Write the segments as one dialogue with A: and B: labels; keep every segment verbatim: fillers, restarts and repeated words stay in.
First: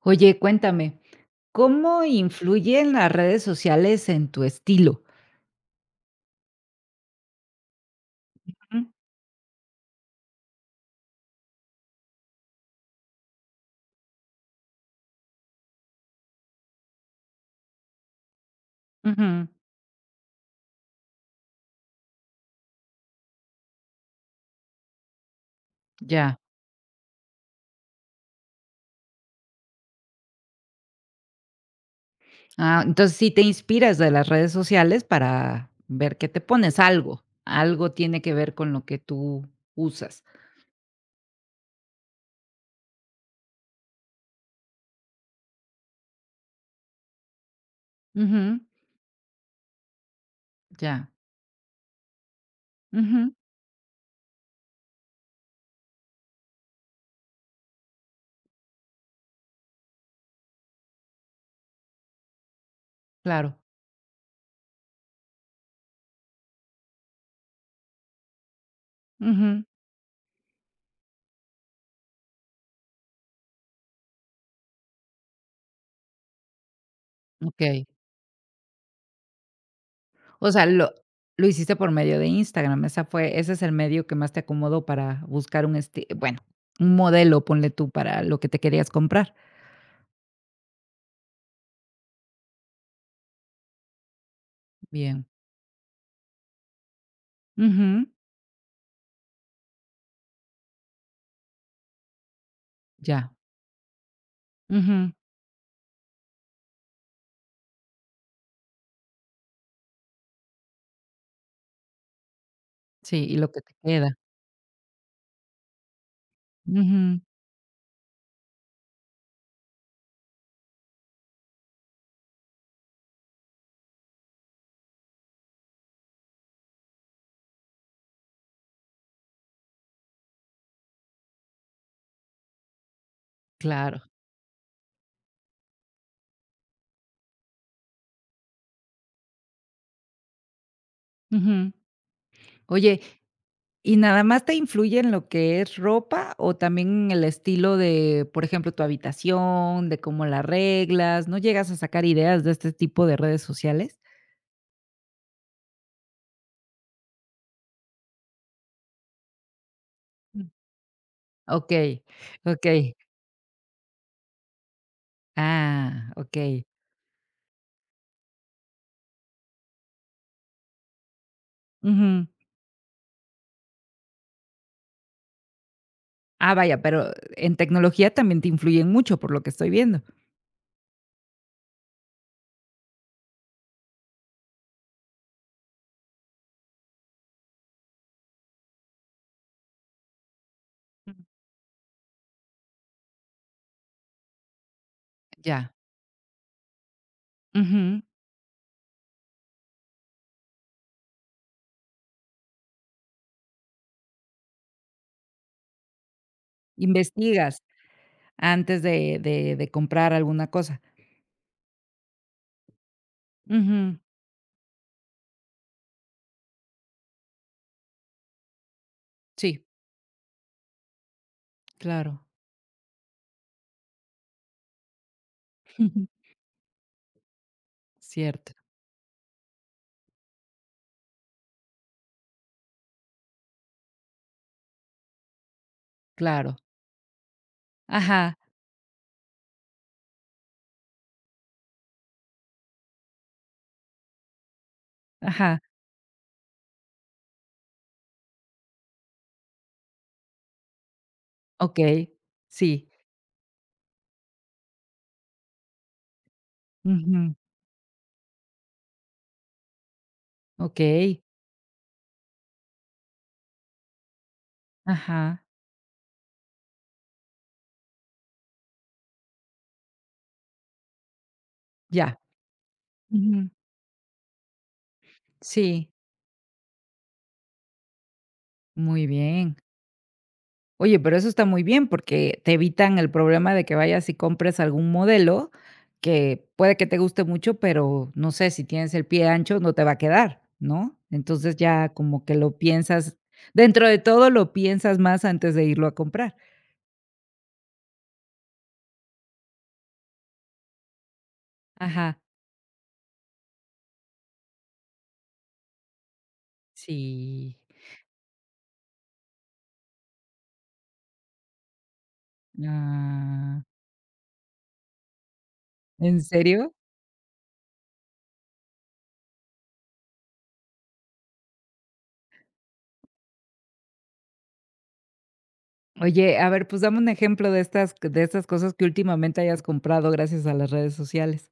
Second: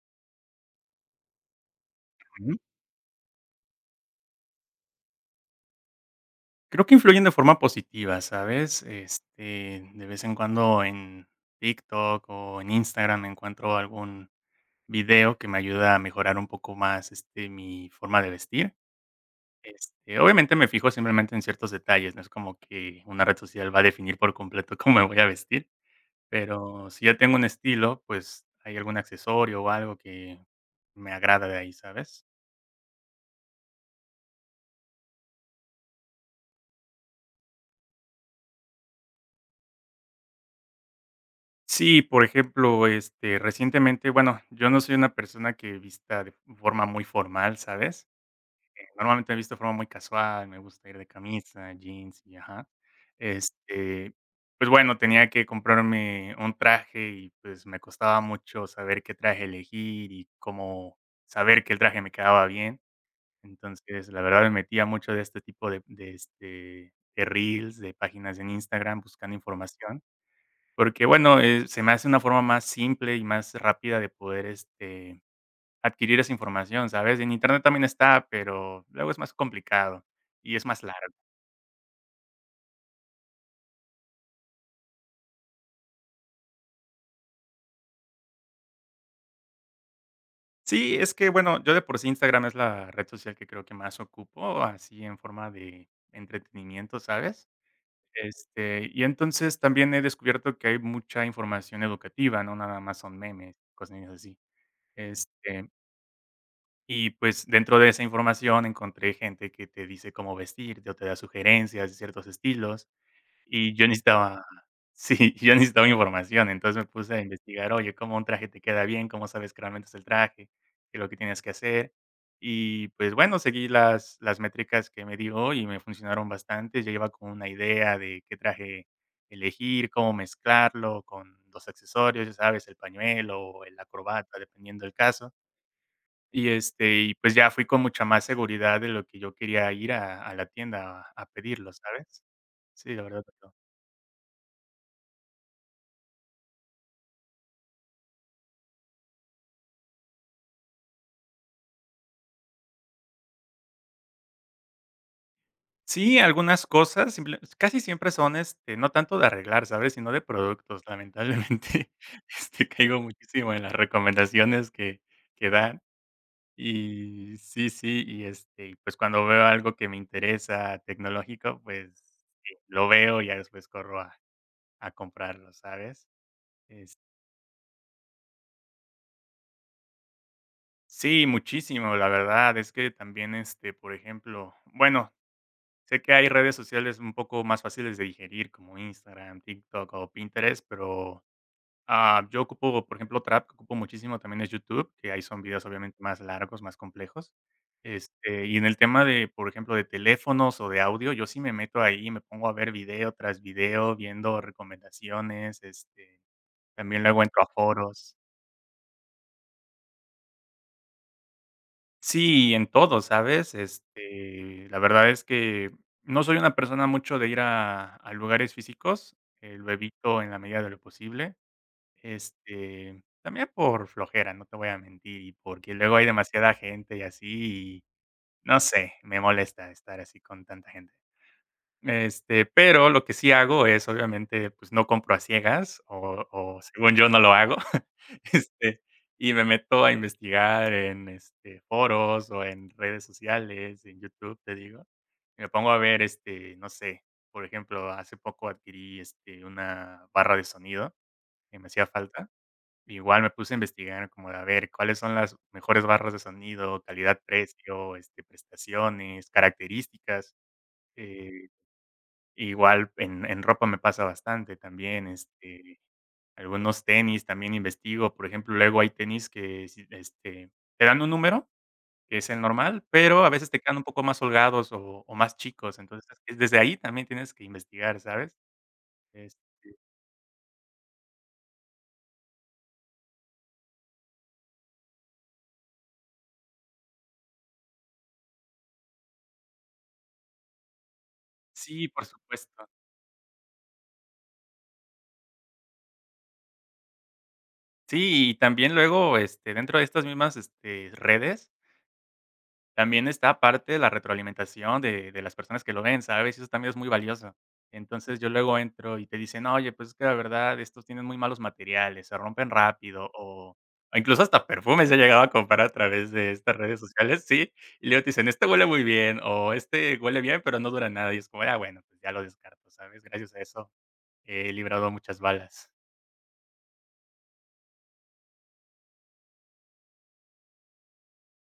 A: Oye, cuéntame, ¿cómo
B: Ujú.
A: influyen las redes sociales en tu estilo?
B: Creo que influyen de forma positiva, ¿sabes?
A: Ujú.
B: Este, de vez en cuando en TikTok o en Instagram encuentro algún video que me ayuda a mejorar un poco más, este, mi forma de vestir.
A: Ujú,
B: Este, obviamente me fijo simplemente en ciertos detalles, no es como que una red social va a definir por completo cómo me voy a vestir,
A: ya.
B: pero si ya tengo un estilo, pues hay algún accesorio o algo que me agrada de ahí, ¿sabes?
A: Ah, entonces sí te inspiras de las redes sociales para ver qué te pones, algo, algo tiene que ver con lo que tú usas.
B: Sí, por ejemplo, este, recientemente, bueno, yo no soy una persona que vista de forma muy formal, ¿sabes?
A: Ujú,
B: Normalmente me visto de forma muy casual, me gusta ir de
A: ya.
B: camisa, jeans y ajá.
A: Ujú,
B: Este, pues bueno, tenía que comprarme un traje y pues me costaba mucho saber qué traje elegir y cómo saber que el traje me quedaba bien.
A: claro.
B: Entonces, la verdad me metía mucho de este tipo de, de, este, de reels, de páginas en Instagram buscando
A: Ujú,
B: información porque, bueno, eh, se me hace una forma más simple y más rápida de poder, este, adquirir esa información, ¿sabes? En Internet también
A: okey.
B: está, pero luego es más complicado
A: O
B: y es
A: sea,
B: más
A: lo
B: largo.
A: lo hiciste por medio de Instagram, esa fue ese es el medio que más te acomodó para buscar un esti bueno, un modelo, ponle tú, para lo que te querías comprar.
B: Sí, es que, bueno, yo de por sí Instagram es la red social que creo que más ocupo, así en
A: Bien.
B: forma de entretenimiento, ¿sabes?
A: Ujú.
B: Este, y entonces también he descubierto que hay mucha información educativa, no nada más son
A: Ya,
B: memes, cosas así.
A: ujú.
B: Este Y, pues, dentro de esa información encontré gente que te dice cómo vestirte o te da sugerencias de ciertos estilos,
A: Sí, y lo que te
B: y yo
A: queda.
B: necesitaba sí, yo necesitaba información. Entonces me puse
A: Ujú,
B: a investigar, oye, cómo un traje te queda bien, cómo sabes que realmente es el traje, qué es lo que tienes que hacer. Y, pues, bueno, seguí las las métricas que me dio y me funcionaron bastante. Ya iba con una idea de qué traje elegir, cómo mezclarlo con los accesorios, ya sabes, el pañuelo o la
A: claro.
B: corbata, dependiendo del caso. Y, este, y pues ya fui con mucha más seguridad de lo que yo quería ir a a la tienda a a
A: Ujú.
B: pedirlo, ¿sabes? Sí,
A: Oye,
B: la verdad no.
A: ¿y nada más te influye en lo que es ropa o también en el estilo de, por ejemplo, tu habitación, de cómo la arreglas? ¿No llegas a sacar ideas de este tipo de redes sociales?
B: Sí, algunas cosas, simple casi siempre son, este, no tanto de arreglar, ¿sabes? Sino de
A: Mm.
B: productos, lamentablemente,
A: Okey,
B: este,
A: okey.
B: caigo muchísimo en las recomendaciones que que dan.
A: Ah, okey.
B: Y sí, sí, y, este, y pues cuando veo algo que me interesa tecnológico, pues,
A: Ujú.
B: sí, lo veo y ya después corro a a comprarlo, ¿sabes?
A: Ah, vaya, pero en tecnología también te influyen mucho, por lo que estoy viendo.
B: Sí, muchísimo, la verdad. Es que también, este, por ejemplo, bueno, sé que hay redes sociales un poco más fáciles de digerir, como Instagram, TikTok o Pinterest,
A: Mm.
B: pero ah, yo ocupo, por ejemplo, otra app que ocupo muchísimo también es YouTube, que ahí son videos
A: Ya.
B: obviamente más largos, más complejos.
A: Ujú.
B: Este, y en el tema de, por ejemplo, de teléfonos o de audio, yo sí me meto ahí, me pongo a ver video tras video, viendo recomendaciones, este, también luego entro a
A: Investigas
B: foros.
A: antes de de de comprar alguna cosa.
B: Sí, en todo, ¿sabes?
A: Ujú.
B: Este, la verdad es que no soy una persona mucho de ir a a lugares físicos, eh,
A: Sí,
B: lo evito en la medida de lo posible.
A: claro.
B: Este, también por flojera, no te voy a mentir, y porque luego hay demasiada gente y así, y
A: Cierto,
B: no sé, me molesta estar así con tanta gente. Este, pero lo que sí hago es, obviamente, pues, no compro a ciegas, o
A: claro.
B: o según yo no lo hago,
A: Ajá,
B: este, y me meto a investigar en, este, foros, o en redes sociales, en YouTube, te digo, y me
A: ajá,
B: pongo a ver, este, no sé, por ejemplo, hace poco adquirí, este, una barra de sonido que me hacía
A: okey,
B: falta.
A: sí.
B: Igual me puse a investigar como de a ver cuáles son las mejores barras de sonido, calidad,
A: Ujú.
B: precio, este, prestaciones, características.
A: Okey,
B: eh Igual en en ropa me pasa bastante también,
A: ajá,
B: este, algunos tenis también investigo, por ejemplo, luego hay tenis que sí, este, te dan un número,
A: ya.
B: que es el normal, pero a
A: Ujú.
B: veces te quedan un poco más holgados o o más chicos,
A: Sí,
B: entonces, es- desde ahí también tienes que investigar, ¿sabes?
A: muy bien.
B: Este,
A: Oye, pero eso está muy bien, porque te evitan el problema de que vayas y compres algún modelo que puede que te guste mucho, pero no sé, si tienes el pie ancho, no te va a quedar, ¿no? Entonces, ya
B: sí, por
A: como que lo
B: supuesto.
A: piensas dentro de todo, lo piensas más antes de irlo a comprar.
B: Sí, y también luego, este, dentro de estas mismas, este, redes,
A: Ajá.
B: también está parte de la retroalimentación de de las personas que lo ven, ¿sabes? Y eso también es muy valioso.
A: Sí.
B: Entonces, yo luego entro y te dicen: "Oye, pues es que la verdad estos tienen muy malos materiales, se rompen rápido", o
A: Ah,
B: o incluso hasta perfumes he llegado a comprar a través
A: ¿en
B: de estas
A: serio?
B: redes sociales, sí, y luego te dicen: "Este huele muy bien", o "Este huele bien, pero no dura nada", y es como de: "Ah, bueno, pues ya lo descarto", ¿sabes? Gracias a eso he librado muchas balas.
A: Oye, a ver, pues dame un ejemplo de estas de estas cosas que últimamente hayas comprado gracias a las redes sociales.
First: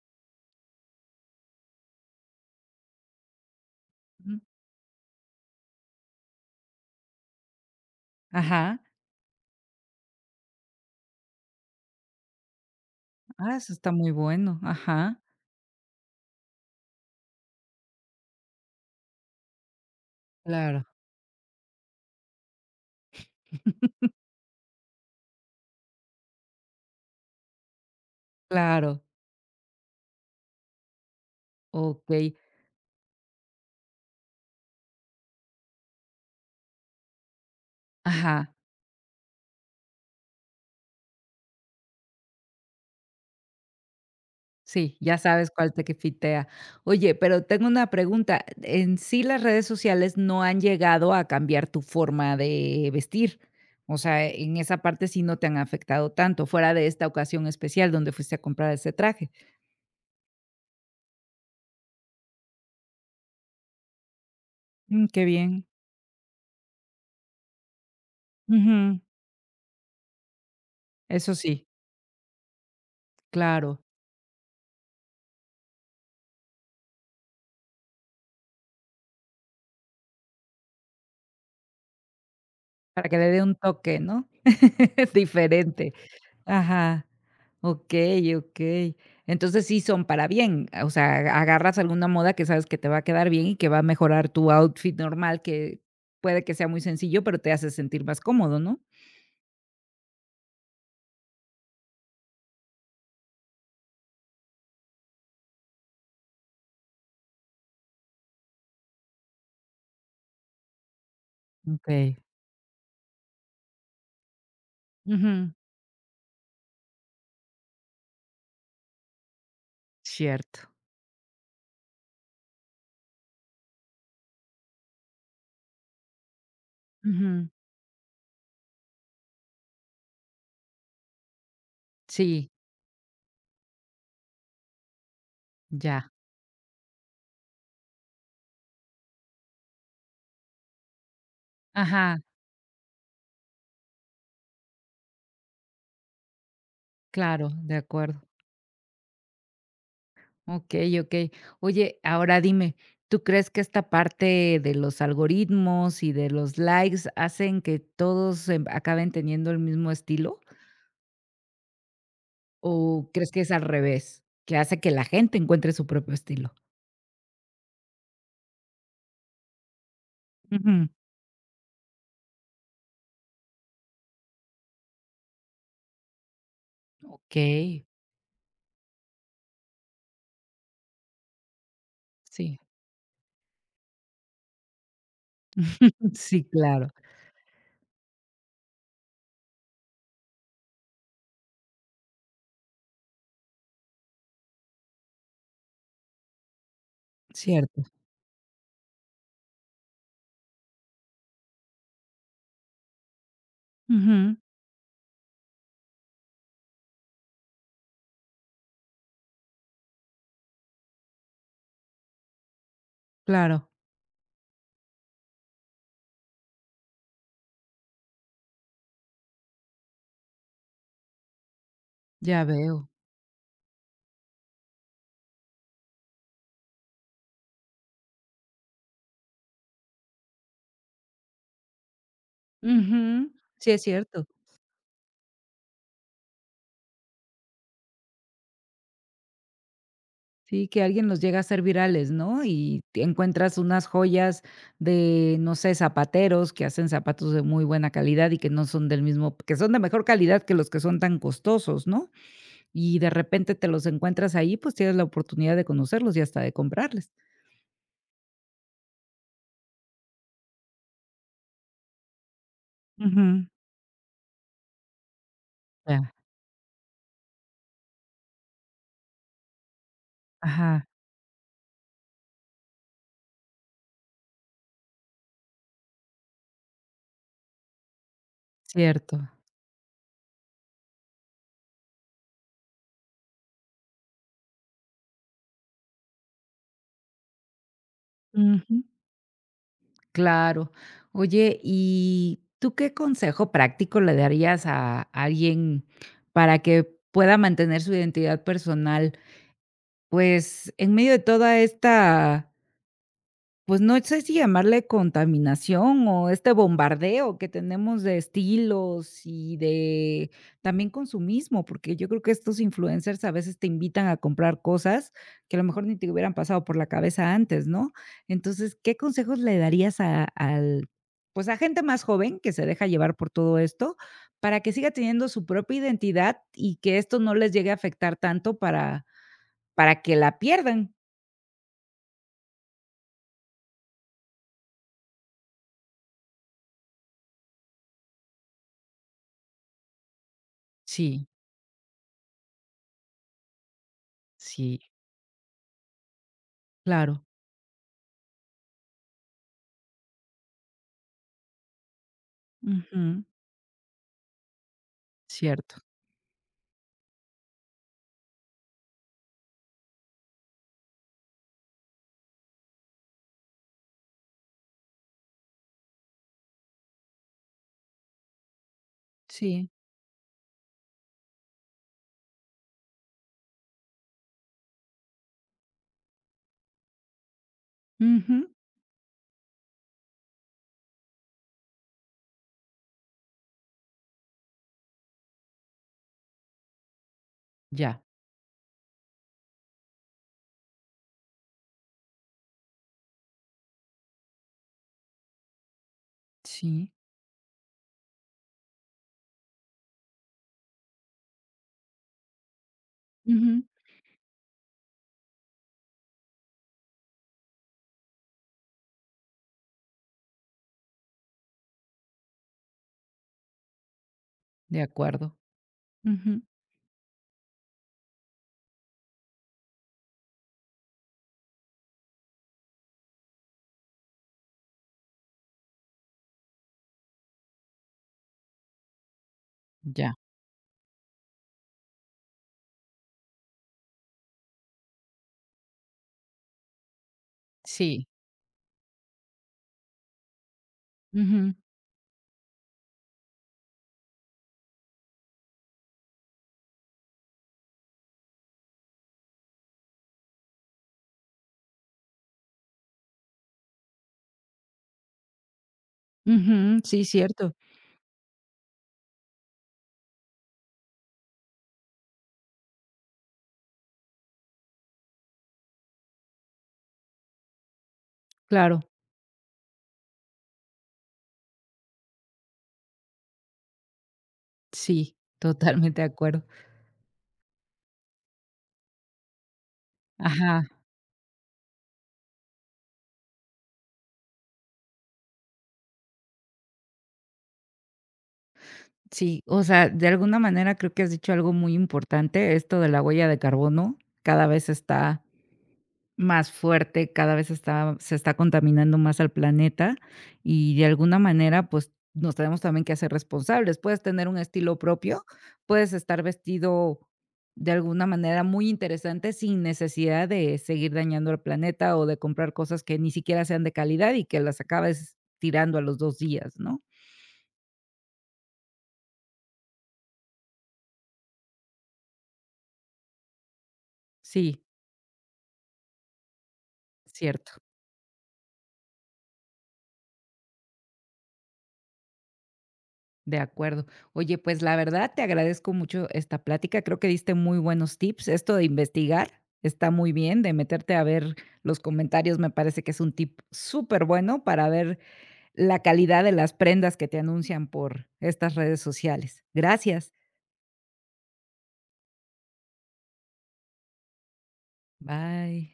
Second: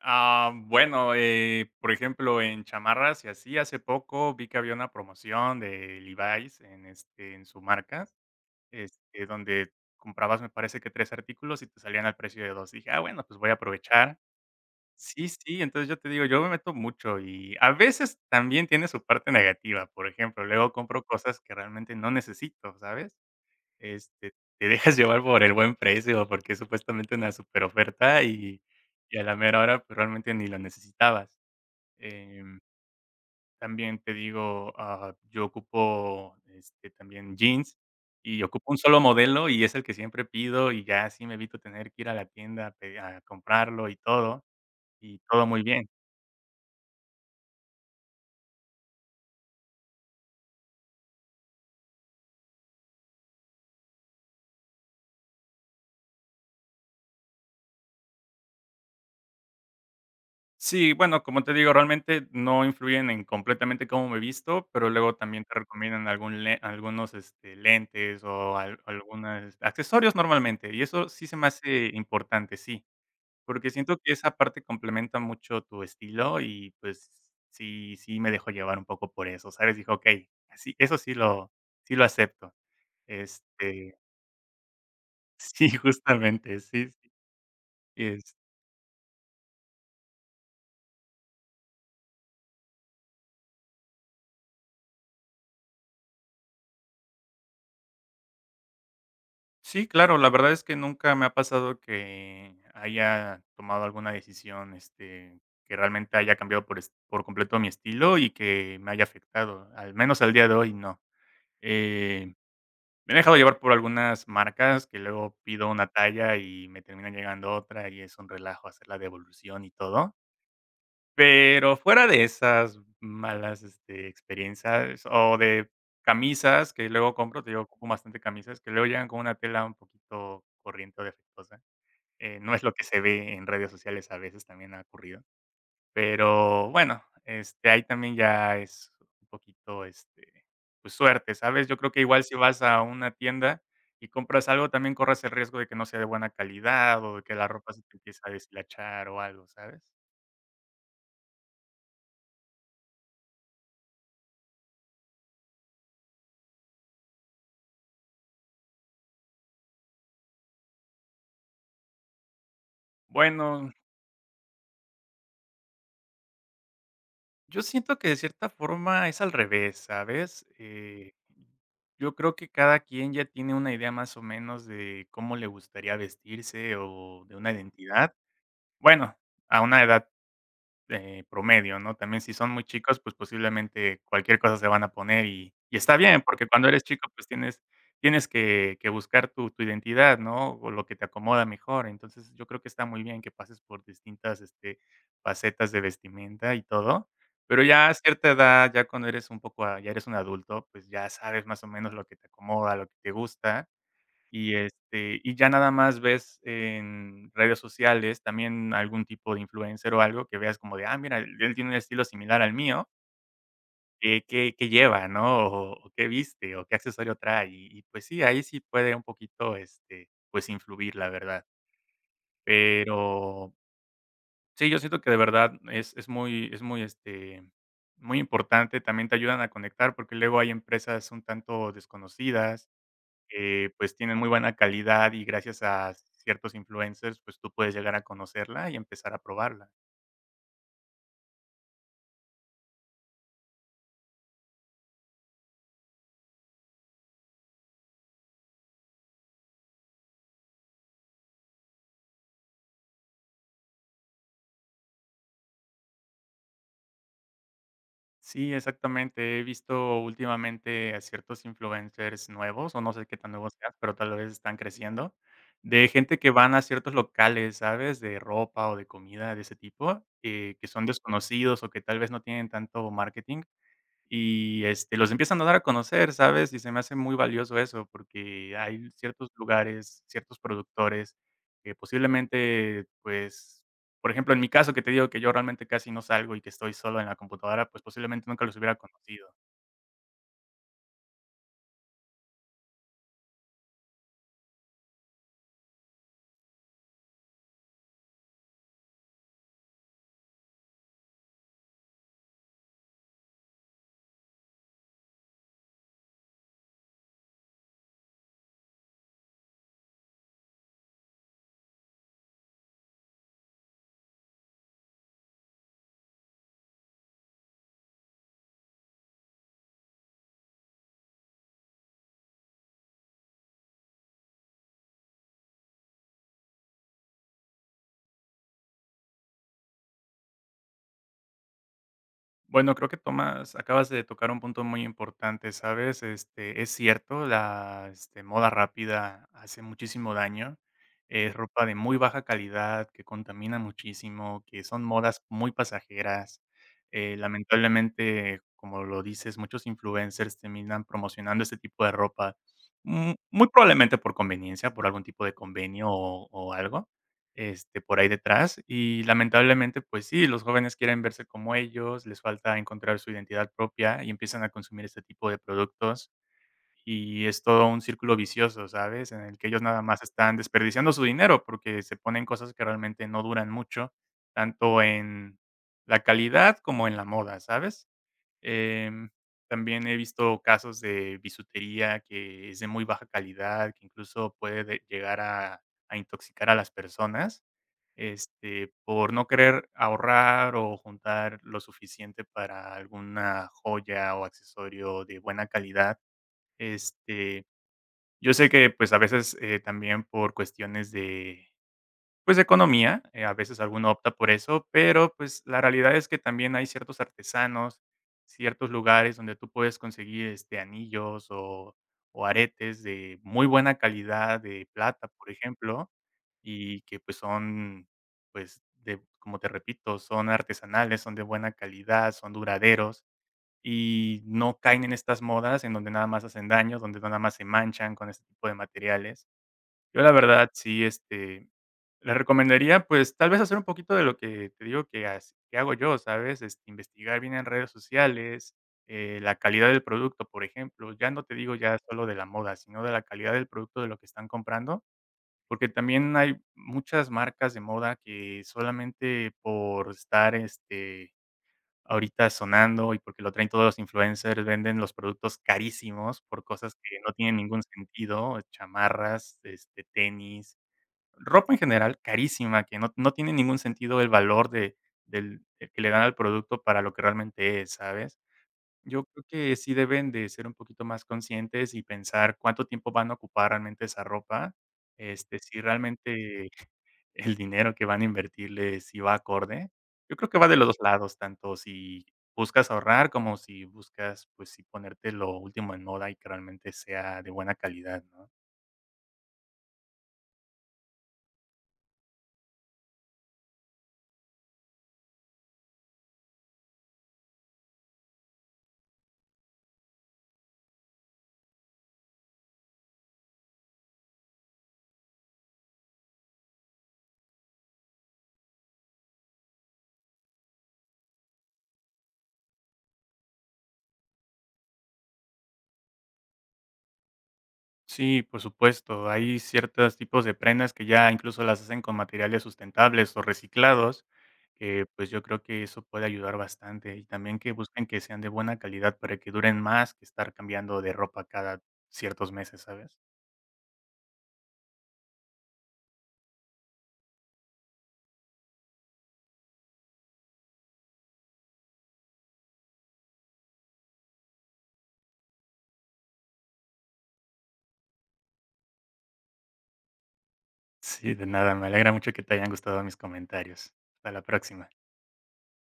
B: Ah, bueno, eh, por ejemplo, en chamarras y así, hace poco
A: Ujú.
B: vi que había una promoción de Levi's en, este, en su marca,
A: Ajá.
B: este, donde comprabas, me parece que tres artículos y te salían al precio de dos. Dije, ah, bueno, pues voy a
A: Ah, eso está muy
B: aprovechar.
A: bueno. Ajá.
B: Sí, sí, entonces yo te digo, yo me meto mucho y a veces también tiene su parte negativa. Por ejemplo, luego
A: Claro.
B: compro cosas que realmente no necesito, ¿sabes? Este, Te dejas llevar por el buen precio, porque es supuestamente una super oferta y
A: Claro.
B: y a la mera hora, pues, realmente ni lo necesitabas.
A: Okey.
B: Em, También te digo, ah, yo ocupo, este, también jeans y
A: Ajá.
B: ocupo un solo modelo y es el que siempre pido y ya así me evito tener que ir a la tienda a pe a comprarlo y todo,
A: Sí, ya
B: y todo
A: sabes
B: muy
A: cuál te
B: bien.
A: quifitea. Oye, pero tengo una pregunta. En sí, las redes sociales no han llegado a cambiar tu forma de vestir. O sea, en esa parte sí no te han afectado tanto, fuera de esta ocasión especial donde fuiste a comprar ese traje.
B: Sí, bueno, como te digo, realmente no influyen en completamente cómo me visto, pero
A: Mm,
B: luego
A: qué
B: también te
A: bien.
B: recomiendan algún le algunos, este, lentes o al
A: Ujú.
B: algunas accesorios normalmente, y eso sí
A: Eso
B: se me
A: sí,
B: hace importante, sí, porque
A: claro,
B: siento que esa parte complementa mucho tu estilo y, pues, sí sí me dejo llevar un poco por eso, ¿sabes? Dije: "Okey, así eso sí lo sí lo acepto".
A: para que le dé un
B: Este,
A: toque, ¿no?
B: sí,
A: Diferente.
B: justamente, sí,
A: Ajá.
B: sí.
A: Okey, okey. Entonces, sí son para bien, o sea, agarras alguna moda que sabes que te va a quedar bien y que va a mejorar tu outfit normal, que puede que sea muy sencillo, pero te hace sentir más cómodo, ¿no?
B: Sí, claro, la verdad es que nunca me ha pasado que haya tomado alguna decisión, este, que realmente haya cambiado por, es- por completo mi estilo y que me haya afectado, al menos al día de hoy no.
A: Okey.
B: Eh, Me he dejado llevar por algunas marcas que luego
A: Ujú.
B: pido una talla y me termina llegando otra y es un relajo hacer la devolución y todo,
A: Cierto.
B: pero fuera de esas malas, este, experiencias o de camisas que luego compro,
A: Ujú.
B: te digo, ocupo bastante camisas que luego llegan con una tela un poquito corriente o defectuosa. Eh,
A: Sí.
B: no es lo que se ve en redes sociales, a veces también ha ocurrido.
A: Ya.
B: Pero bueno, este, ahí también ya es un poquito, este, pues suerte, ¿sabes? Yo creo que
A: Ajá,
B: igual si vas a una tienda y compras algo, también corres el riesgo de que no sea de buena calidad o de que la
A: claro,
B: ropa
A: de
B: se te empiece
A: acuerdo.
B: a deshilachar o algo, ¿sabes?
A: Okey, okey. Oye, ahora dime, ¿tú crees que esta parte de los algoritmos y de los likes hacen que todos, em, acaben teniendo el mismo estilo? ¿O crees que es al
B: Bueno,
A: revés? Que hace que la gente encuentre su propio estilo.
B: yo siento que de cierta forma es al revés, ¿sabes?
A: Ujú.
B: Eh, yo creo que cada quien ya tiene una idea más o menos de cómo le gustaría vestirse o de una
A: Okey,
B: identidad. Bueno, a una edad eh, promedio, ¿no? También si son
A: sí.
B: muy chicos, pues posiblemente cualquier cosa se van a poner y y está bien,
A: Sí,
B: porque cuando eres
A: claro,
B: chico, pues tienes tienes que que buscar tu tu identidad, ¿no? O lo que te acomoda mejor. Entonces, yo creo que está muy bien que pases por distintas, este, facetas de vestimenta y todo, pero
A: cierto.
B: ya a cierta edad, ya cuando eres un poco, ah, ya eres un adulto, pues ya sabes más o menos lo que te acomoda, lo que te gusta.
A: Ujú,
B: Y, este, y ya nada más ves en redes sociales también algún tipo de influencer o algo que veas como de, ah, mira, él tiene un estilo similar al mío,
A: claro.
B: eh, ¿qué qué lleva, no? O o qué viste, o qué accesorio trae. Y y, pues sí, ahí sí puede un poquito, este, pues, influir, la verdad.
A: Ya veo.
B: Pero sí, yo siento que de verdad es es muy es muy, este, muy importante, también te ayudan a conectar, porque luego hay empresas un tanto desconocidas
A: Ujú. Sí,
B: que,
A: es
B: pues, tienen
A: cierto.
B: muy buena calidad y gracias a ciertos influencers, pues, tú puedes llegar a conocerla y empezar a probarla.
A: Sí, que alguien los llega a hacer virales, ¿no? Y te encuentras unas joyas de, no sé, zapateros que hacen zapatos de muy buena calidad y que no son del mismo que son de mejor calidad que los que son tan costosos, ¿no? Y de repente te los encuentras ahí, pues, tienes la oportunidad de conocerlos y hasta de comprarles.
B: Sí, exactamente. He visto últimamente a ciertos influencers nuevos, o no sé qué tan
A: Ujú.
B: nuevos sean, pero tal vez están creciendo, de
A: Ya,
B: gente que van a ciertos locales, ¿sabes?, de ropa o de comida de ese tipo, eh, que
A: ajá,
B: son desconocidos o que tal vez no tienen tanto marketing. Y, este, los empiezan a dar a conocer, ¿sabes? Y se me hace muy valioso eso, porque hay
A: cierto.
B: ciertos lugares, ciertos productores que posiblemente, pues, por ejemplo, en mi caso, que te digo que yo realmente casi no salgo y que estoy solo en la computadora, pues, posiblemente nunca los hubiera
A: Ujú.
B: conocido.
A: Claro. Oye, ¿y tú qué consejo práctico le darías a alguien para que pueda mantener su identidad personal? Pues en medio de toda esta pues no sé si llamarle contaminación o este bombardeo que tenemos de estilos y de también consumismo, porque yo creo que estos influencers a veces te invitan a comprar cosas que a lo mejor ni te hubieran pasado por la cabeza antes, ¿no? Entonces, ¿qué consejos le darías a, al, pues a gente más joven que se deja llevar por todo esto para que siga teniendo su propia identidad y que esto no les llegue a afectar tanto para, para que la pierdan?
B: Bueno, creo que tomas acabas de tocar un punto muy importante, ¿sabes? Este, es cierto, la, este, moda rápida hace muchísimo daño.
A: Sí,
B: Es ropa de muy baja calidad, que contamina muchísimo, que
A: sí,
B: son modas muy pasajeras. Eh,
A: claro.
B: lamentablemente, como lo dices, muchos influencers terminan promocionando este tipo de ropa, mm, muy probablemente por conveniencia, por algún tipo de
A: Cierto,
B: convenio o o algo, este, por ahí detrás. Y lamentablemente, pues sí, los jóvenes quieren verse como ellos, les falta encontrar su identidad propia y empiezan a consumir este tipo de productos. Y es todo un círculo vicioso, ¿sabes? En el que ellos
A: sí.
B: nada más están desperdiciando su dinero porque se ponen cosas que realmente no duran mucho, tanto en la calidad como en la moda, ¿sabes?
A: Ujú.
B: Em, También he visto casos de bisutería que es de muy baja calidad, que incluso puede de- llegar a, a intoxicar a las personas,
A: Ya,
B: este, por no querer ahorrar o juntar lo suficiente para alguna joya o accesorio de buena calidad.
A: sí.
B: Este, yo sé que pues a veces eh, también por cuestiones, pues, economía, eh, a veces
A: Ujú.
B: alguno opta por eso, pero, pues, la realidad es que también hay ciertos artesanos, ciertos lugares donde tú puedes conseguir, este, anillos o o aretes de muy buena calidad de
A: De
B: plata, por
A: acuerdo.
B: ejemplo,
A: Ujú.
B: y que, pues, son, pues, de como te repito, son artesanales, son de buena calidad, son duraderos y no caen en estas modas en donde nada más hacen daño, donde nada más se manchan con este tipo de materiales. Yo la
A: Ya,
B: verdad sí, este, le recomendaría, pues, tal vez hacer un poquito de lo que te digo que has que hago yo, ¿sabes? Este, investigar bien en redes
A: sí.
B: sociales, eh, la calidad del producto, por ejemplo. Ya no te
A: Ujú,
B: digo ya solo de la moda, sino de la calidad del producto de lo que están comprando, porque también hay muchas marcas de moda que solamente por estar, este, ahorita sonando y porque lo traen todos los influencers, venden los productos carísimos por cosas
A: ujú,
B: que
A: sí,
B: no tienen
A: cierto,
B: ningún sentido, chamarras, este, tenis, ropa en general carísima, que no no tiene ningún sentido el valor de del del que le dan al producto para lo que realmente es, ¿sabes?
A: claro.
B: Yo creo que sí deben de ser un poquito más conscientes y pensar cuánto tiempo van a ocupar realmente esa ropa,
A: Sí,
B: este, si
A: totalmente de acuerdo.
B: realmente el dinero que van a invertirle, si va acorde. Yo creo que va de
A: Ajá,
B: los dos lados, tanto si buscas ahorrar como si buscas, pues si ponerte lo último en moda y que realmente sea de buena calidad, ¿no?
A: sí, o sea, de alguna manera creo que has dicho algo muy importante, esto de la huella de carbono cada vez está más fuerte, cada vez está se está contaminando más al planeta y de alguna manera, pues, nos tenemos también que hacer responsables. Puedes tener un estilo propio, puedes estar vestido de alguna manera muy interesante sin necesidad de seguir dañando al planeta o de comprar cosas que ni siquiera sean de calidad y que las acabes tirando a los dos días, ¿no?
B: Sí, por supuesto. Hay ciertos tipos de prendas que ya incluso las hacen con materiales sustentables o reciclados,
A: Sí,
B: que pues yo creo que eso puede ayudar bastante. Y también
A: cierto.
B: que busquen que sean de buena calidad para que duren más que estar cambiando de ropa cada ciertos meses, ¿sabes?
A: De acuerdo. Oye, pues la verdad te agradezco mucho esta plática. Creo que diste muy buenos tips. Esto de investigar está muy bien, de meterte a ver los comentarios me parece que es un tip súper bueno para ver la calidad de las prendas que te anuncian por estas redes sociales. Gracias.
B: Sí, de nada. Me alegra mucho que te hayan gustado mis comentarios. Hasta la próxima.
A: Bye.